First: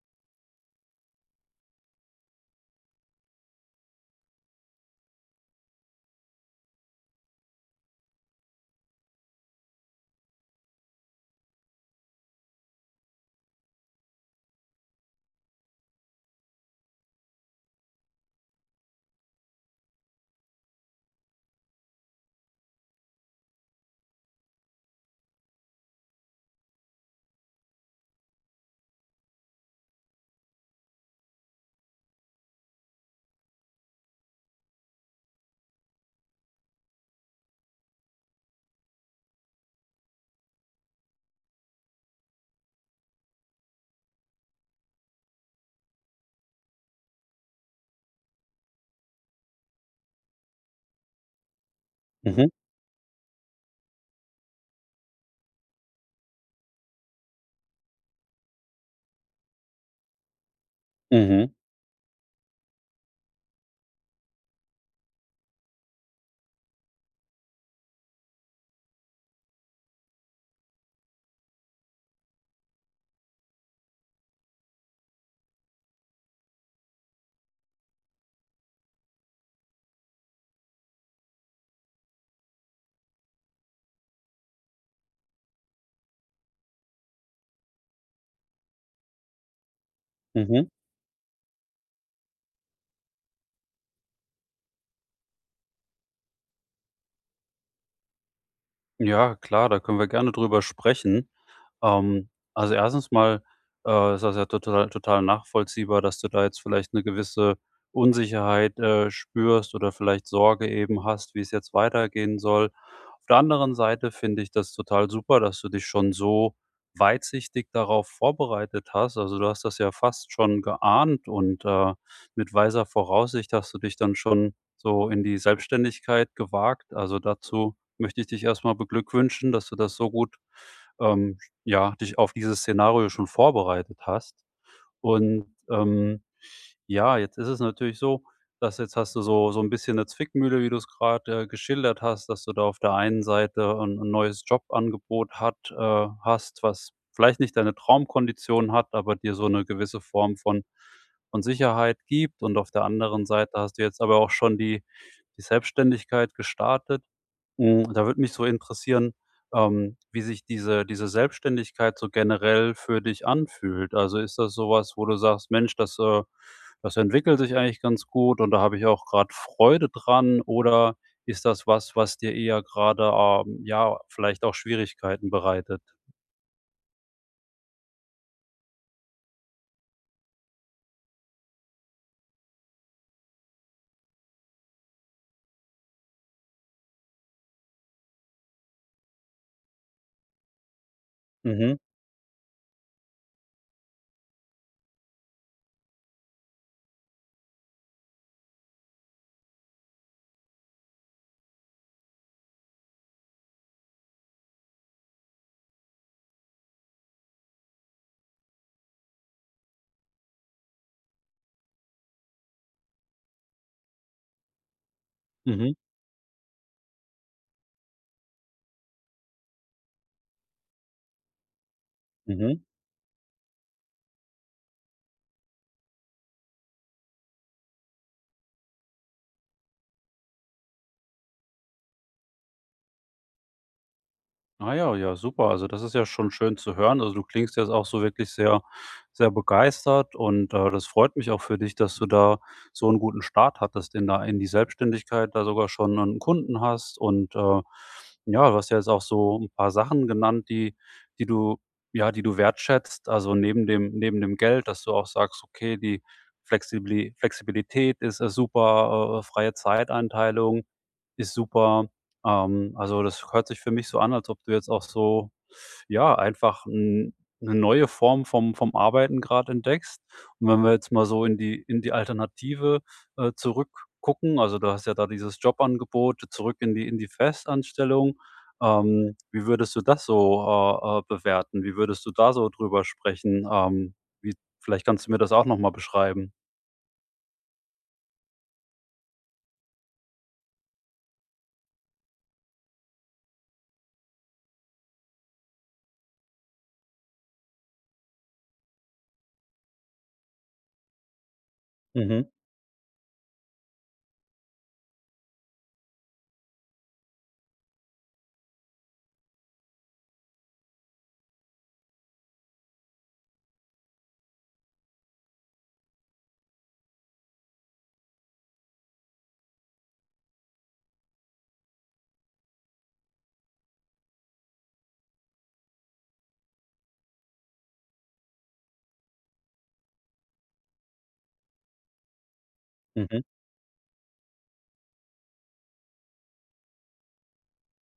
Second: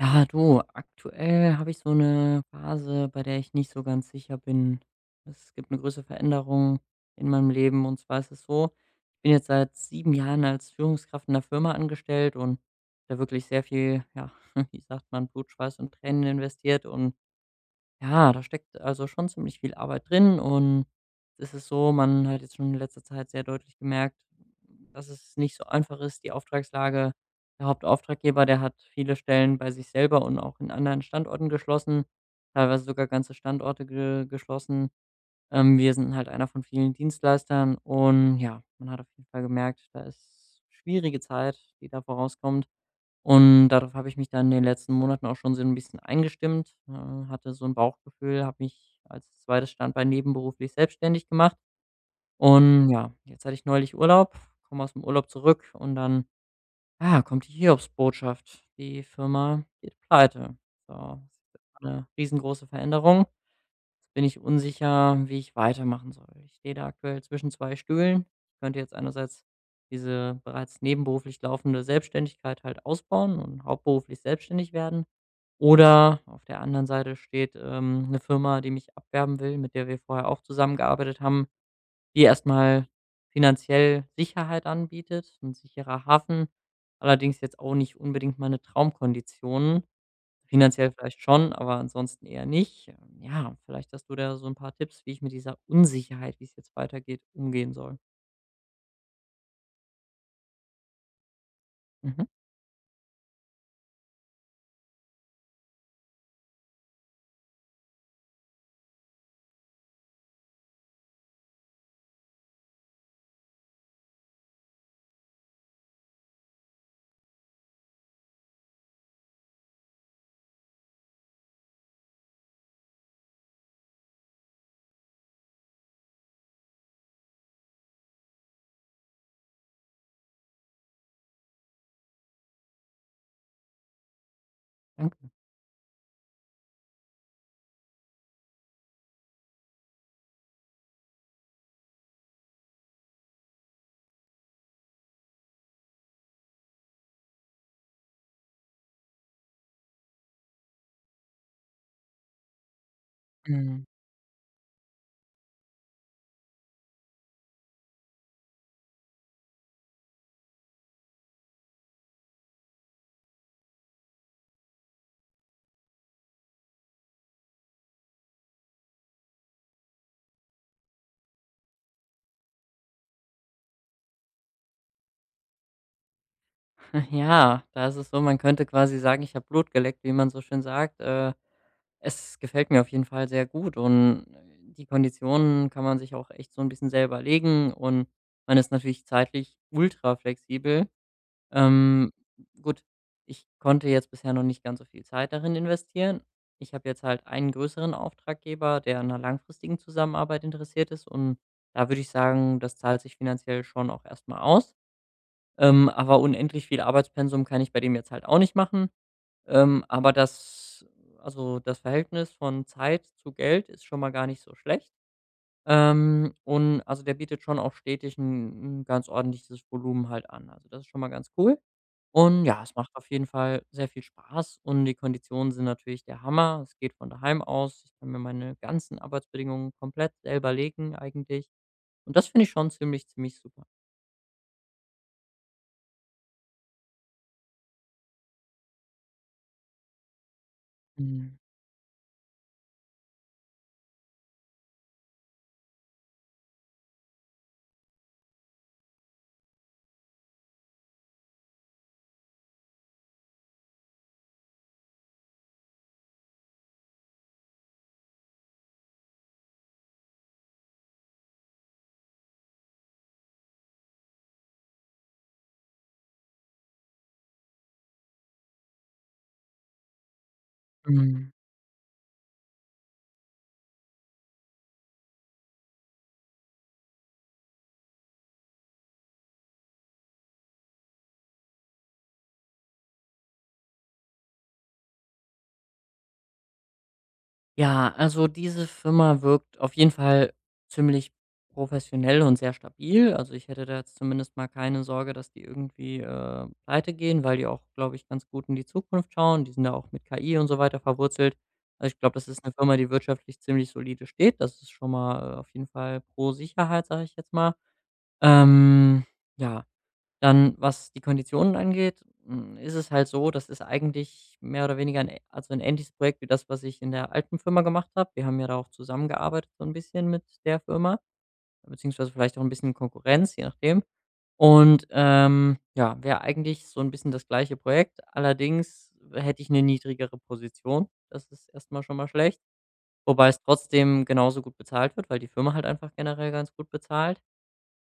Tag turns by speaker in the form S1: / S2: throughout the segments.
S1: Ja, du, aktuell habe ich so eine Phase, bei der ich nicht so ganz sicher bin. Es gibt eine große Veränderung in meinem Leben und zwar ist es so, ich bin jetzt seit 7 Jahren als Führungskraft in der Firma angestellt und da wirklich sehr viel, ja, wie sagt man, Blut, Schweiß und Tränen investiert und ja, da steckt also schon ziemlich viel Arbeit drin und es ist so, man hat jetzt schon in letzter Zeit sehr deutlich gemerkt, dass es nicht so einfach ist, die Auftragslage. Der Hauptauftraggeber, der hat viele Stellen bei sich selber und auch in anderen Standorten geschlossen, teilweise sogar ganze Standorte ge geschlossen. Wir sind halt einer von vielen Dienstleistern und ja, man hat auf jeden Fall gemerkt, da ist schwierige Zeit, die da vorauskommt. Und darauf habe ich mich dann in den letzten Monaten auch schon so ein bisschen eingestimmt, hatte so ein Bauchgefühl, habe mich als 2. Standbein nebenberuflich selbstständig gemacht.
S2: Mhm,
S1: Und ja, jetzt hatte ich neulich Urlaub, komme aus dem Urlaub zurück und dann, ja, kommt die Hiobsbotschaft: Die Firma geht pleite. So, das
S2: mhm,
S1: ist eine riesengroße Veränderung, bin ich unsicher, wie ich weitermachen soll. Ich stehe da aktuell zwischen 2 Stühlen. Ich könnte jetzt einerseits diese bereits nebenberuflich laufende Selbstständigkeit halt ausbauen und hauptberuflich selbstständig werden. Oder auf der anderen Seite steht, 'ne Firma, die mich abwerben will, mit der wir vorher auch zusammengearbeitet haben, die erstmal finanziell Sicherheit anbietet, 'n sicherer Hafen, allerdings jetzt auch nicht unbedingt meine Traumkonditionen.
S2: mhm.
S1: Finanziell vielleicht schon, aber ansonsten eher nicht. Ja, vielleicht hast du da so ein paar Tipps, wie ich mit dieser Unsicherheit, wie es jetzt weitergeht, umgehen soll.
S2: Ja, klar, da können wir gerne drüber sprechen.
S1: Mhm,
S2: Ähm, also, erstens mal, ist das ja total nachvollziehbar, dass du da jetzt vielleicht eine gewisse Unsicherheit, spürst oder vielleicht Sorge eben hast, wie es jetzt weitergehen soll. Auf der anderen Seite finde ich das total super, dass du dich schon so weitsichtig darauf vorbereitet hast. Also, du hast das ja fast schon geahnt und, mit weiser Voraussicht hast du dich dann schon so in die Selbstständigkeit gewagt. Also, dazu möchte ich dich erstmal beglückwünschen, dass du das so gut, ähm, ja, dich auf dieses Szenario schon vorbereitet hast.
S1: danke.
S2: Und, ähm, ja, jetzt ist es natürlich so, dass jetzt hast du so ein bisschen eine Zwickmühle, wie du's grad, geschildert hast, dass du da auf der einen Seite ein 'n neues Jobangebot hat hast, was vielleicht nicht deine Traumkondition hat, aber dir so eine gewisse Form von Sicherheit gibt. Und auf der anderen Seite hast du
S1: Mhm.
S2: jetzt aber auch schon die Selbstständigkeit gestartet. Hm, da würde mich so interessieren wie sich diese Selbstständigkeit so generell für dich anfühlt. Also, ist das so was, wo du sagst: „Mensch, das das entwickelt sich eigentlich ganz gut und da habe ich auch gerade Freude dran“, oder ist das was, was dir eher gerade ja, vielleicht auch Schwierigkeiten bereitet?
S1: Ja, da ist es so, man könnte quasi sagen, ich habe Blut geleckt, wie man so schön sagt. Es gefällt mir auf jeden Fall sehr gut und die Konditionen kann man sich auch echt so ein bisschen selber legen und man ist natürlich zeitlich ultra flexibel.
S2: Mhm,
S1: Ähm, gut, ich konnte jetzt bisher noch nicht ganz so viel Zeit darin investieren. Ich habe jetzt halt einen größeren Auftraggeber, der an 'ner langfristigen Zusammenarbeit interessiert ist und da würde ich sagen, das zahlt sich finanziell schon auch erstmal aus. Aber unendlich viel Arbeitspensum kann ich bei dem jetzt halt auch nicht machen. Aber das Also, das Verhältnis von Zeit zu Geld ist schon mal gar nicht so schlecht.
S2: mhm,
S1: Und also, der bietet schon auch stetig ein 'n ganz ordentliches Volumen halt an. Also, das ist schon mal ganz cool. Und
S2: mhm.
S1: ja, es macht auf jeden Fall sehr viel Spaß und die Konditionen sind natürlich der Hammer. Es geht von daheim aus. Ich kann mir meine ganzen Arbeitsbedingungen komplett selber legen eigentlich. Und das finde ich schon ziemlich, ziemlich super.
S2: Ah ja, ja, super. Also, das ist ja schon schön zu hören. Also, du klingst jetzt auch so wirklich sehr, sehr begeistert und, das freut mich
S1: Mhm.
S2: auch für dich, dass du da so einen guten Start hattest in da in die Selbstständigkeit, da sogar schon 'nen Kunden hast und, ja, du hast ja jetzt auch so ein paar Sachen genannt, die die du ja, die du wertschätzt. Also, neben dem Geld, dass du auch sagst: „Okay, die Flexibilität ist, super, freie Zeiteinteilung.“ ist super. Also, das hört sich für mich so an, als ob du jetzt auch so, ja, einfach 'n 'ne neue Form vom Arbeiten gerade entdeckst. Und wenn wir jetzt mal so
S1: Mhm.
S2: in die Alternative, zurückgucken, also, du hast ja da dieses Jobangebot zurück in die Festanstellung. Wie würdest du das so, bewerten? Wie würdest du da so drüber sprechen? Wie vielleicht kannst du mir das auch noch mal beschreiben.
S1: Ja, also diese Firma wirkt auf jeden Fall ziemlich professionell und sehr stabil. Also ich hätte da jetzt zumindest mal keine Sorge, dass die irgendwie pleite gehen, weil die auch, glaube ich, ganz gut in die Zukunft schauen. Die sind da auch mit KI und so weiter verwurzelt. Also ich glaube, das
S2: Mhm,
S1: ist eine Firma, die wirtschaftlich ziemlich solide steht. Das ist schon mal auf jeden Fall pro Sicherheit, sage ich jetzt mal. Ähm, ja, dann, was die Konditionen angeht, hm, ist es halt so, das ist eigentlich mehr oder weniger ein ähnliches Projekt wie das, was ich in der alten Firma gemacht habe. Wir haben ja da auch zusammengearbeitet so ein bisschen mit der Firma, beziehungsweise vielleicht auch ein bisschen Konkurrenz, je nachdem. Und, ja, wäre eigentlich so ein bisschen das gleiche Projekt. Allerdings hätte ich eine niedrigere Position. Das ist erst mal schon mal schlecht,
S2: mhm.
S1: wobei es trotzdem genauso gut bezahlt wird, weil die Firma halt einfach generell ganz gut bezahlt.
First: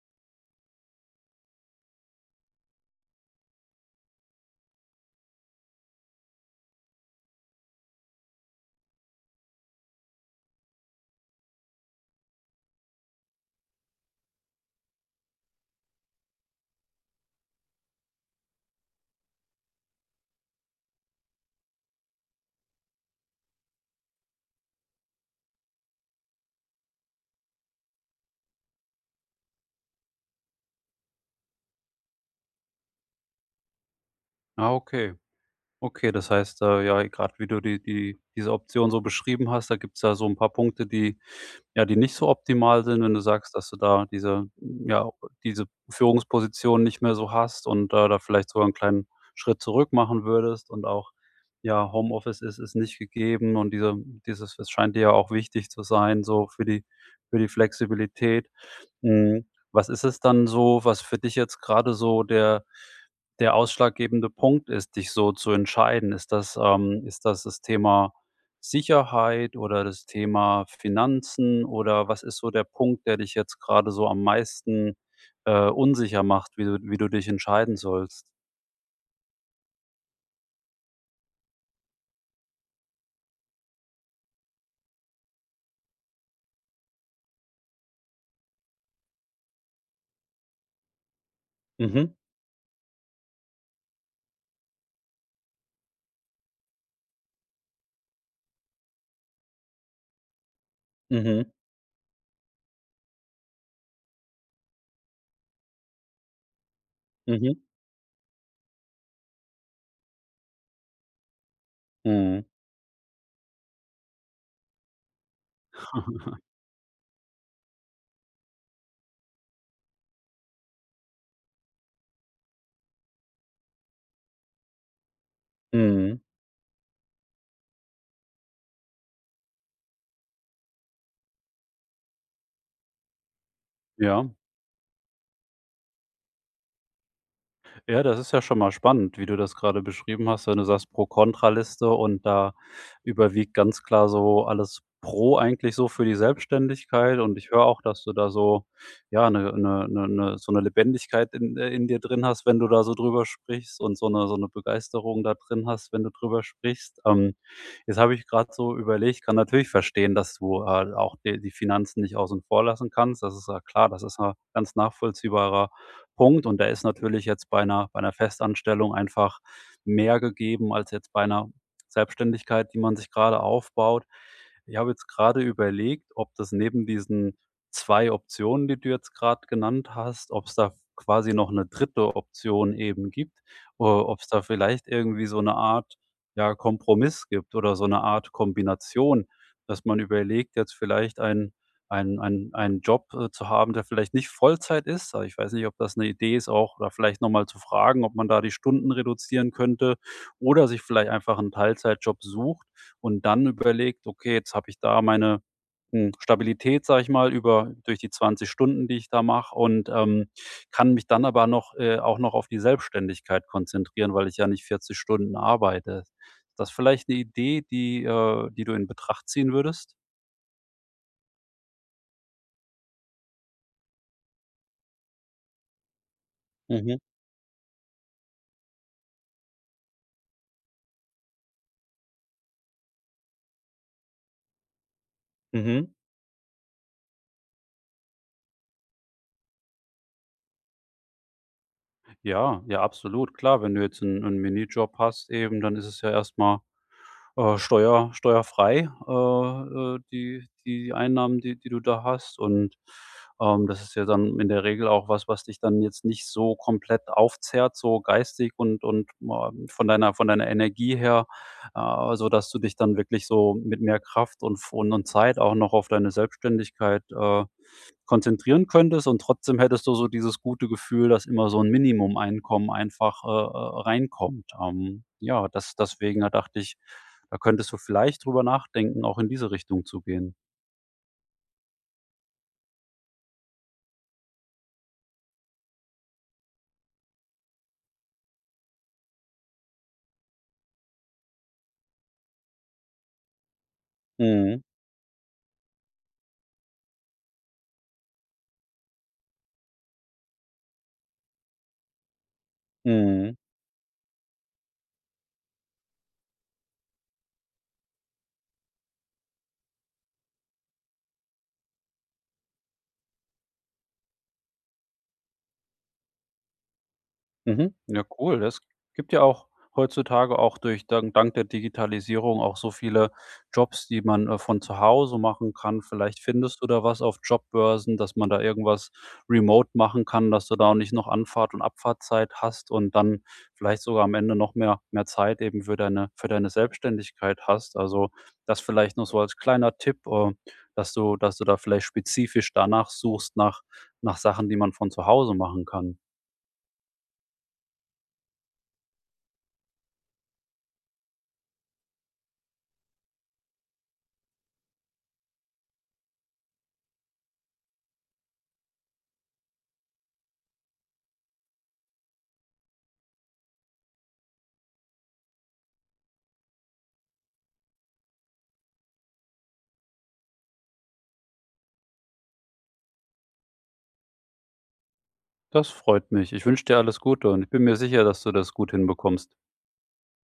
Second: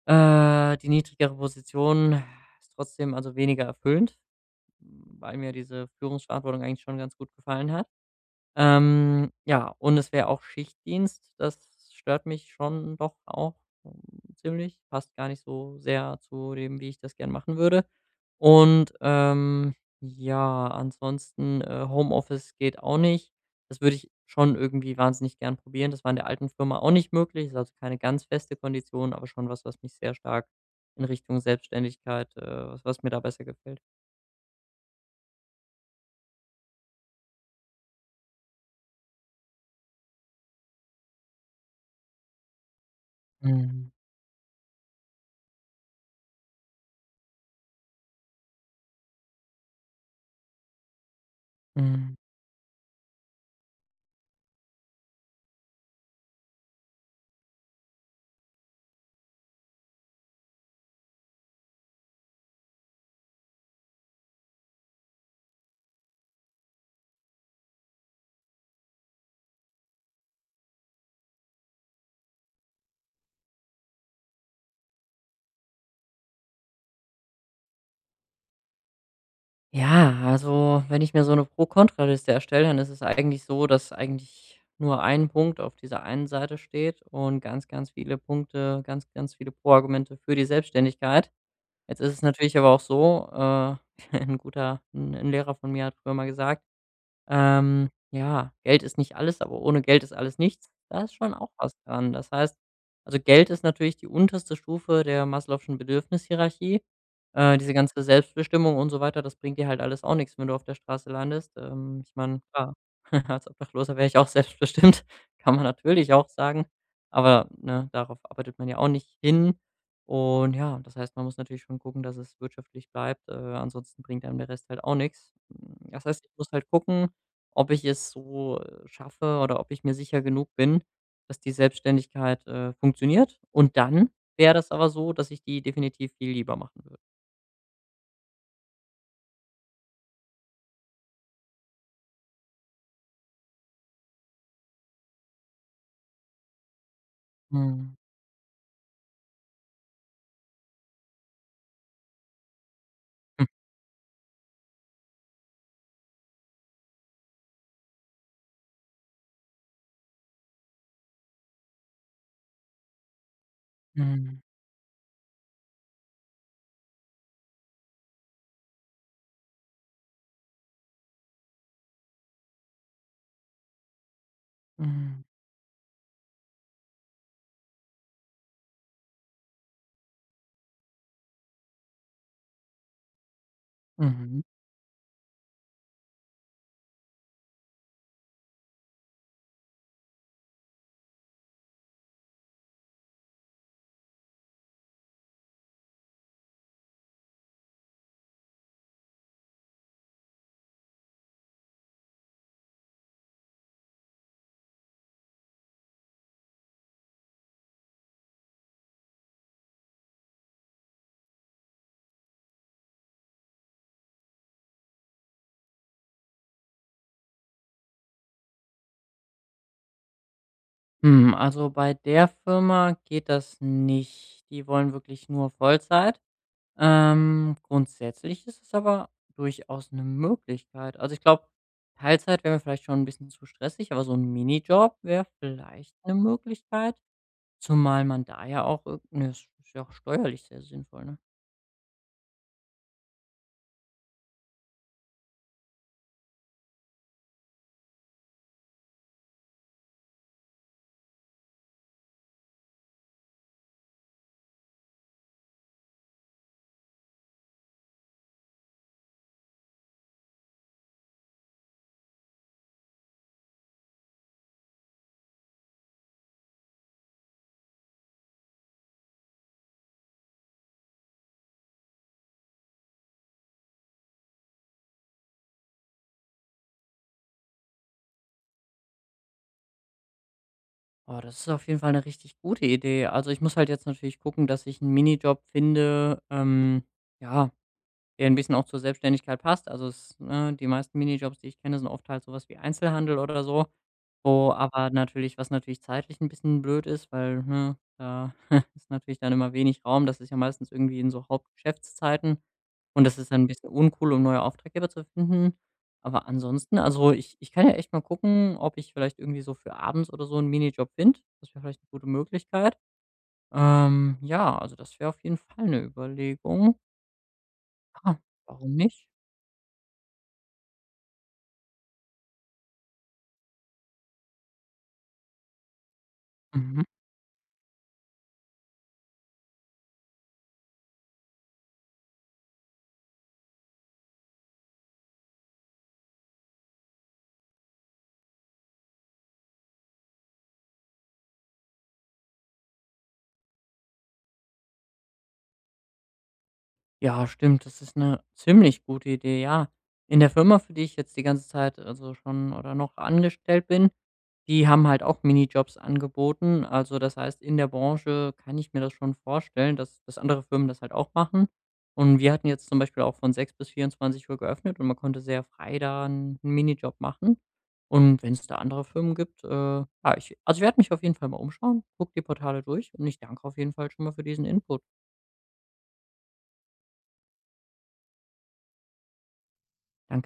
S1: Die niedrigere Position ist trotzdem also weniger erfüllend, weil mir diese Führungsverantwortung eigentlich schon ganz gut gefallen hat. Ja, und es wäre auch Schichtdienst. Das stört mich schon doch auch ähm, ziemlich. Passt gar nicht so sehr zu dem, wie ich das gern machen würde. Und ja, ansonsten Homeoffice geht auch nicht. Das würde ich schon irgendwie wahnsinnig gern probieren. Das war in der alten Firma auch nicht möglich. Ist also keine ganz feste Kondition, aber schon was, was mich sehr stark in Richtung Selbstständigkeit, was, was mir da besser gefällt.
S2: Ah, okay. Okay, das heißt, ja, gerade wie du die diese Option so beschrieben hast, da gibt's ja so ein paar Punkte, die ja, die nicht so optimal sind, wenn du sagst, dass du
S1: Mhm.
S2: da diese Führungsposition nicht mehr so hast und, da vielleicht sogar einen kleinen Schritt zurück machen würdest und auch, ja,
S1: Mhm.
S2: Homeoffice ist nicht gegeben und dieses es scheint dir ja auch wichtig zu sein, so für die Flexibilität. Hm, was ist es dann so, was für dich jetzt gerade so der ausschlaggebende Punkt ist, dich so zu entscheiden? Ist das das Thema Sicherheit oder das Thema Finanzen oder was ist so der Punkt, der dich jetzt gerade so am meisten, unsicher macht, wie du dich entscheiden sollst?
S1: Ja, also wenn ich mir so eine Pro-Kontra-Liste erstelle, dann ist es eigentlich so, dass eigentlich nur ein Punkt auf dieser einen Seite steht und ganz, ganz viele Punkte, ganz, ganz viele Pro-Argumente für die Selbstständigkeit. Jetzt ist
S2: Mhm.
S1: es natürlich aber auch so, 'n guter 'n 'n Lehrer von mir hat früher mal gesagt, ja, Geld ist nicht alles, aber ohne Geld ist alles nichts. Da ist schon
S2: Mhm.
S1: auch was dran. Das heißt also, Geld ist natürlich die unterste Stufe der Maslow'schen Bedürfnishierarchie.
S2: Mhm.
S1: Diese ganze Selbstbestimmung und so weiter, das bringt dir halt alles auch nichts, wenn du auf der Straße landest. Ich meine,
S2: Mhm.
S1: klar, als Obdachloser wäre ich auch selbstbestimmt, kann man natürlich auch sagen, aber, ne, darauf arbeitet man ja auch nicht hin. Und ja, das heißt, man muss natürlich schon gucken, dass es wirtschaftlich bleibt, ansonsten bringt einem der Rest halt auch nichts. Hm, das
S2: Mhm.
S1: heißt, ich muss halt gucken, ob ich es so, schaffe oder ob ich mir sicher genug bin, dass die Selbstständigkeit funktioniert. Und dann
S2: Ja.
S1: wäre das aber so, dass ich die definitiv viel lieber machen würde.
S2: Ja, das ist ja schon mal spannend, wie du das gerade beschrieben hast, wenn du sagst Pro-Kontra-Liste und da überwiegt ganz klar so alles Pro eigentlich so für die Selbstständigkeit und ich höre auch,
S1: Mhm.
S2: dass du da so, ja, 'ne so eine Lebendigkeit in dir drin hast, wenn du da so drüber sprichst und so eine Begeisterung da drin hast, wenn du drüber sprichst. Jetzt habe ich gerade so überlegt, kann natürlich verstehen, dass du, auch die Finanzen nicht außen vor lassen kannst. Das ist ja klar, das ist 'ne
S1: Mhm.
S2: ganz nachvollziehbarer Punkt. Und der ist natürlich jetzt bei einer Festanstellung einfach mehr gegeben als jetzt bei einer Selbstständigkeit, die man sich gerade aufbaut. Ich habe jetzt
S1: Mhm.
S2: gerade überlegt, ob das neben diesen 2 Optionen, die du jetzt gerade genannt hast, ob es da quasi noch eine dritte Option eben gibt, oder ob es da
S1: Mhm.
S2: vielleicht irgendwie so eine Art, ja, Kompromiss gibt oder so eine Art Kombination, dass man überlegt, jetzt vielleicht einen Job, zu haben, der vielleicht nicht Vollzeit ist. Aber ich weiß nicht, ob das eine Idee ist auch oder vielleicht noch mal zu fragen, ob man da die Stunden reduzieren könnte oder sich vielleicht einfach einen Teilzeitjob sucht und dann überlegt: „Okay, jetzt habe ich da meine, hm, Stabilität, sage ich mal, über durch die 20 Stunden, die ich da mache und, kann mich dann aber noch auch noch auf die Selbstständigkeit konzentrieren, weil ich ja nicht 40 Stunden arbeite.“ Ist das vielleicht eine Idee, die du in Betracht ziehen würdest?
S1: Hm, also, bei der Firma geht das nicht. Die wollen wirklich nur Vollzeit.
S2: Mhm,
S1: Grundsätzlich ist es aber durchaus eine Möglichkeit. Also, ich glaube, Teilzeit wäre mir vielleicht schon ein bisschen zu stressig, aber so ein Minijob wäre
S2: mhm.
S1: vielleicht eine Möglichkeit. Zumal man da ja auch irg ne, es ist ja auch steuerlich sehr sinnvoll, ne?
S2: Ja, ja, absolut. Klar, wenn du jetzt einen 'n Minijob hast eben, dann ist es ja erstmal steuerfrei, die Einnahmen, die du da hast. Und, das ist ja dann in der Regel auch was, was dich dann jetzt nicht so komplett aufzehrt, so geistig und von deiner Energie her, so dass du dich dann wirklich so mit mehr Kraft und Zeit auch noch auf deine Selbstständigkeit, konzentrieren könntest. Und trotzdem hättest du so dieses gute Gefühl, dass immer so ein Minimum-Einkommen einfach, reinkommt. Da dachte ich, da könntest du vielleicht drüber nachdenken, auch in diese Richtung zu gehen.
S1: Oh, das ist auf jeden Fall eine richtig gute Idee. Also, ich muss halt jetzt natürlich gucken, dass ich einen Minijob finde, ja, der ein bisschen auch zur Selbstständigkeit passt. Also, es ne, die meisten Minijobs, die ich kenne, sind oft halt sowas wie Einzelhandel oder so. So,
S2: Mhm,
S1: aber natürlich was natürlich zeitlich ein bisschen blöd ist, weil, ne, da ist natürlich dann immer wenig Raum. Das ist ja meistens irgendwie in so Hauptgeschäftszeiten und das ist
S2: mhm.
S1: dann ein bisschen uncool, um neue Auftraggeber zu finden. Aber ansonsten also, ich kann ja echt mal gucken, ob ich vielleicht irgendwie so für abends oder so 'n Minijob finde. Das wäre vielleicht eine gute Möglichkeit. Ja, also, das wäre auf jeden Fall eine Überlegung.
S2: Mhm. Ja,
S1: Ja,
S2: cool. Das
S1: warum nicht?
S2: gibt ja auch heutzutage auch durch dank der Digitalisierung auch so viele Jobs, die man, von zu Hause machen kann. Vielleicht findest du
S1: Mhm.
S2: da was auf Jobbörsen, dass man da irgendwas remote machen kann, dass du da auch nicht noch Anfahrt und Abfahrtzeit hast und dann vielleicht sogar am Ende noch mehr Zeit eben für deine Selbstständigkeit hast. Also, das vielleicht noch so als kleiner Tipp, dass du da vielleicht spezifisch danach suchst, nach Sachen, die man von zu Hause machen kann.
S1: Ja, stimmt. Das ist eine ziemlich gute Idee, ja. In der Firma, für die ich jetzt die ganze Zeit also schon oder noch angestellt bin, die haben halt auch Minijobs angeboten. Also, das heißt, in der Branche kann ich mir das schon vorstellen, dass andere Firmen das halt auch machen. Und wir hatten jetzt zum Beispiel auch von 6 bis 24 Uhr geöffnet und man konnte sehr frei da 'n Minijob machen. Und wenn es da andere Firmen gibt, ja, ich werde mich auf jeden Fall mal umschauen, guck die Portale durch und ich danke auf jeden Fall schon mal für diesen Input.
S2: Das freut mich. Ich wünsche dir alles Gute und ich bin mir sicher, dass du das gut hinbekommst.
S1: Danke.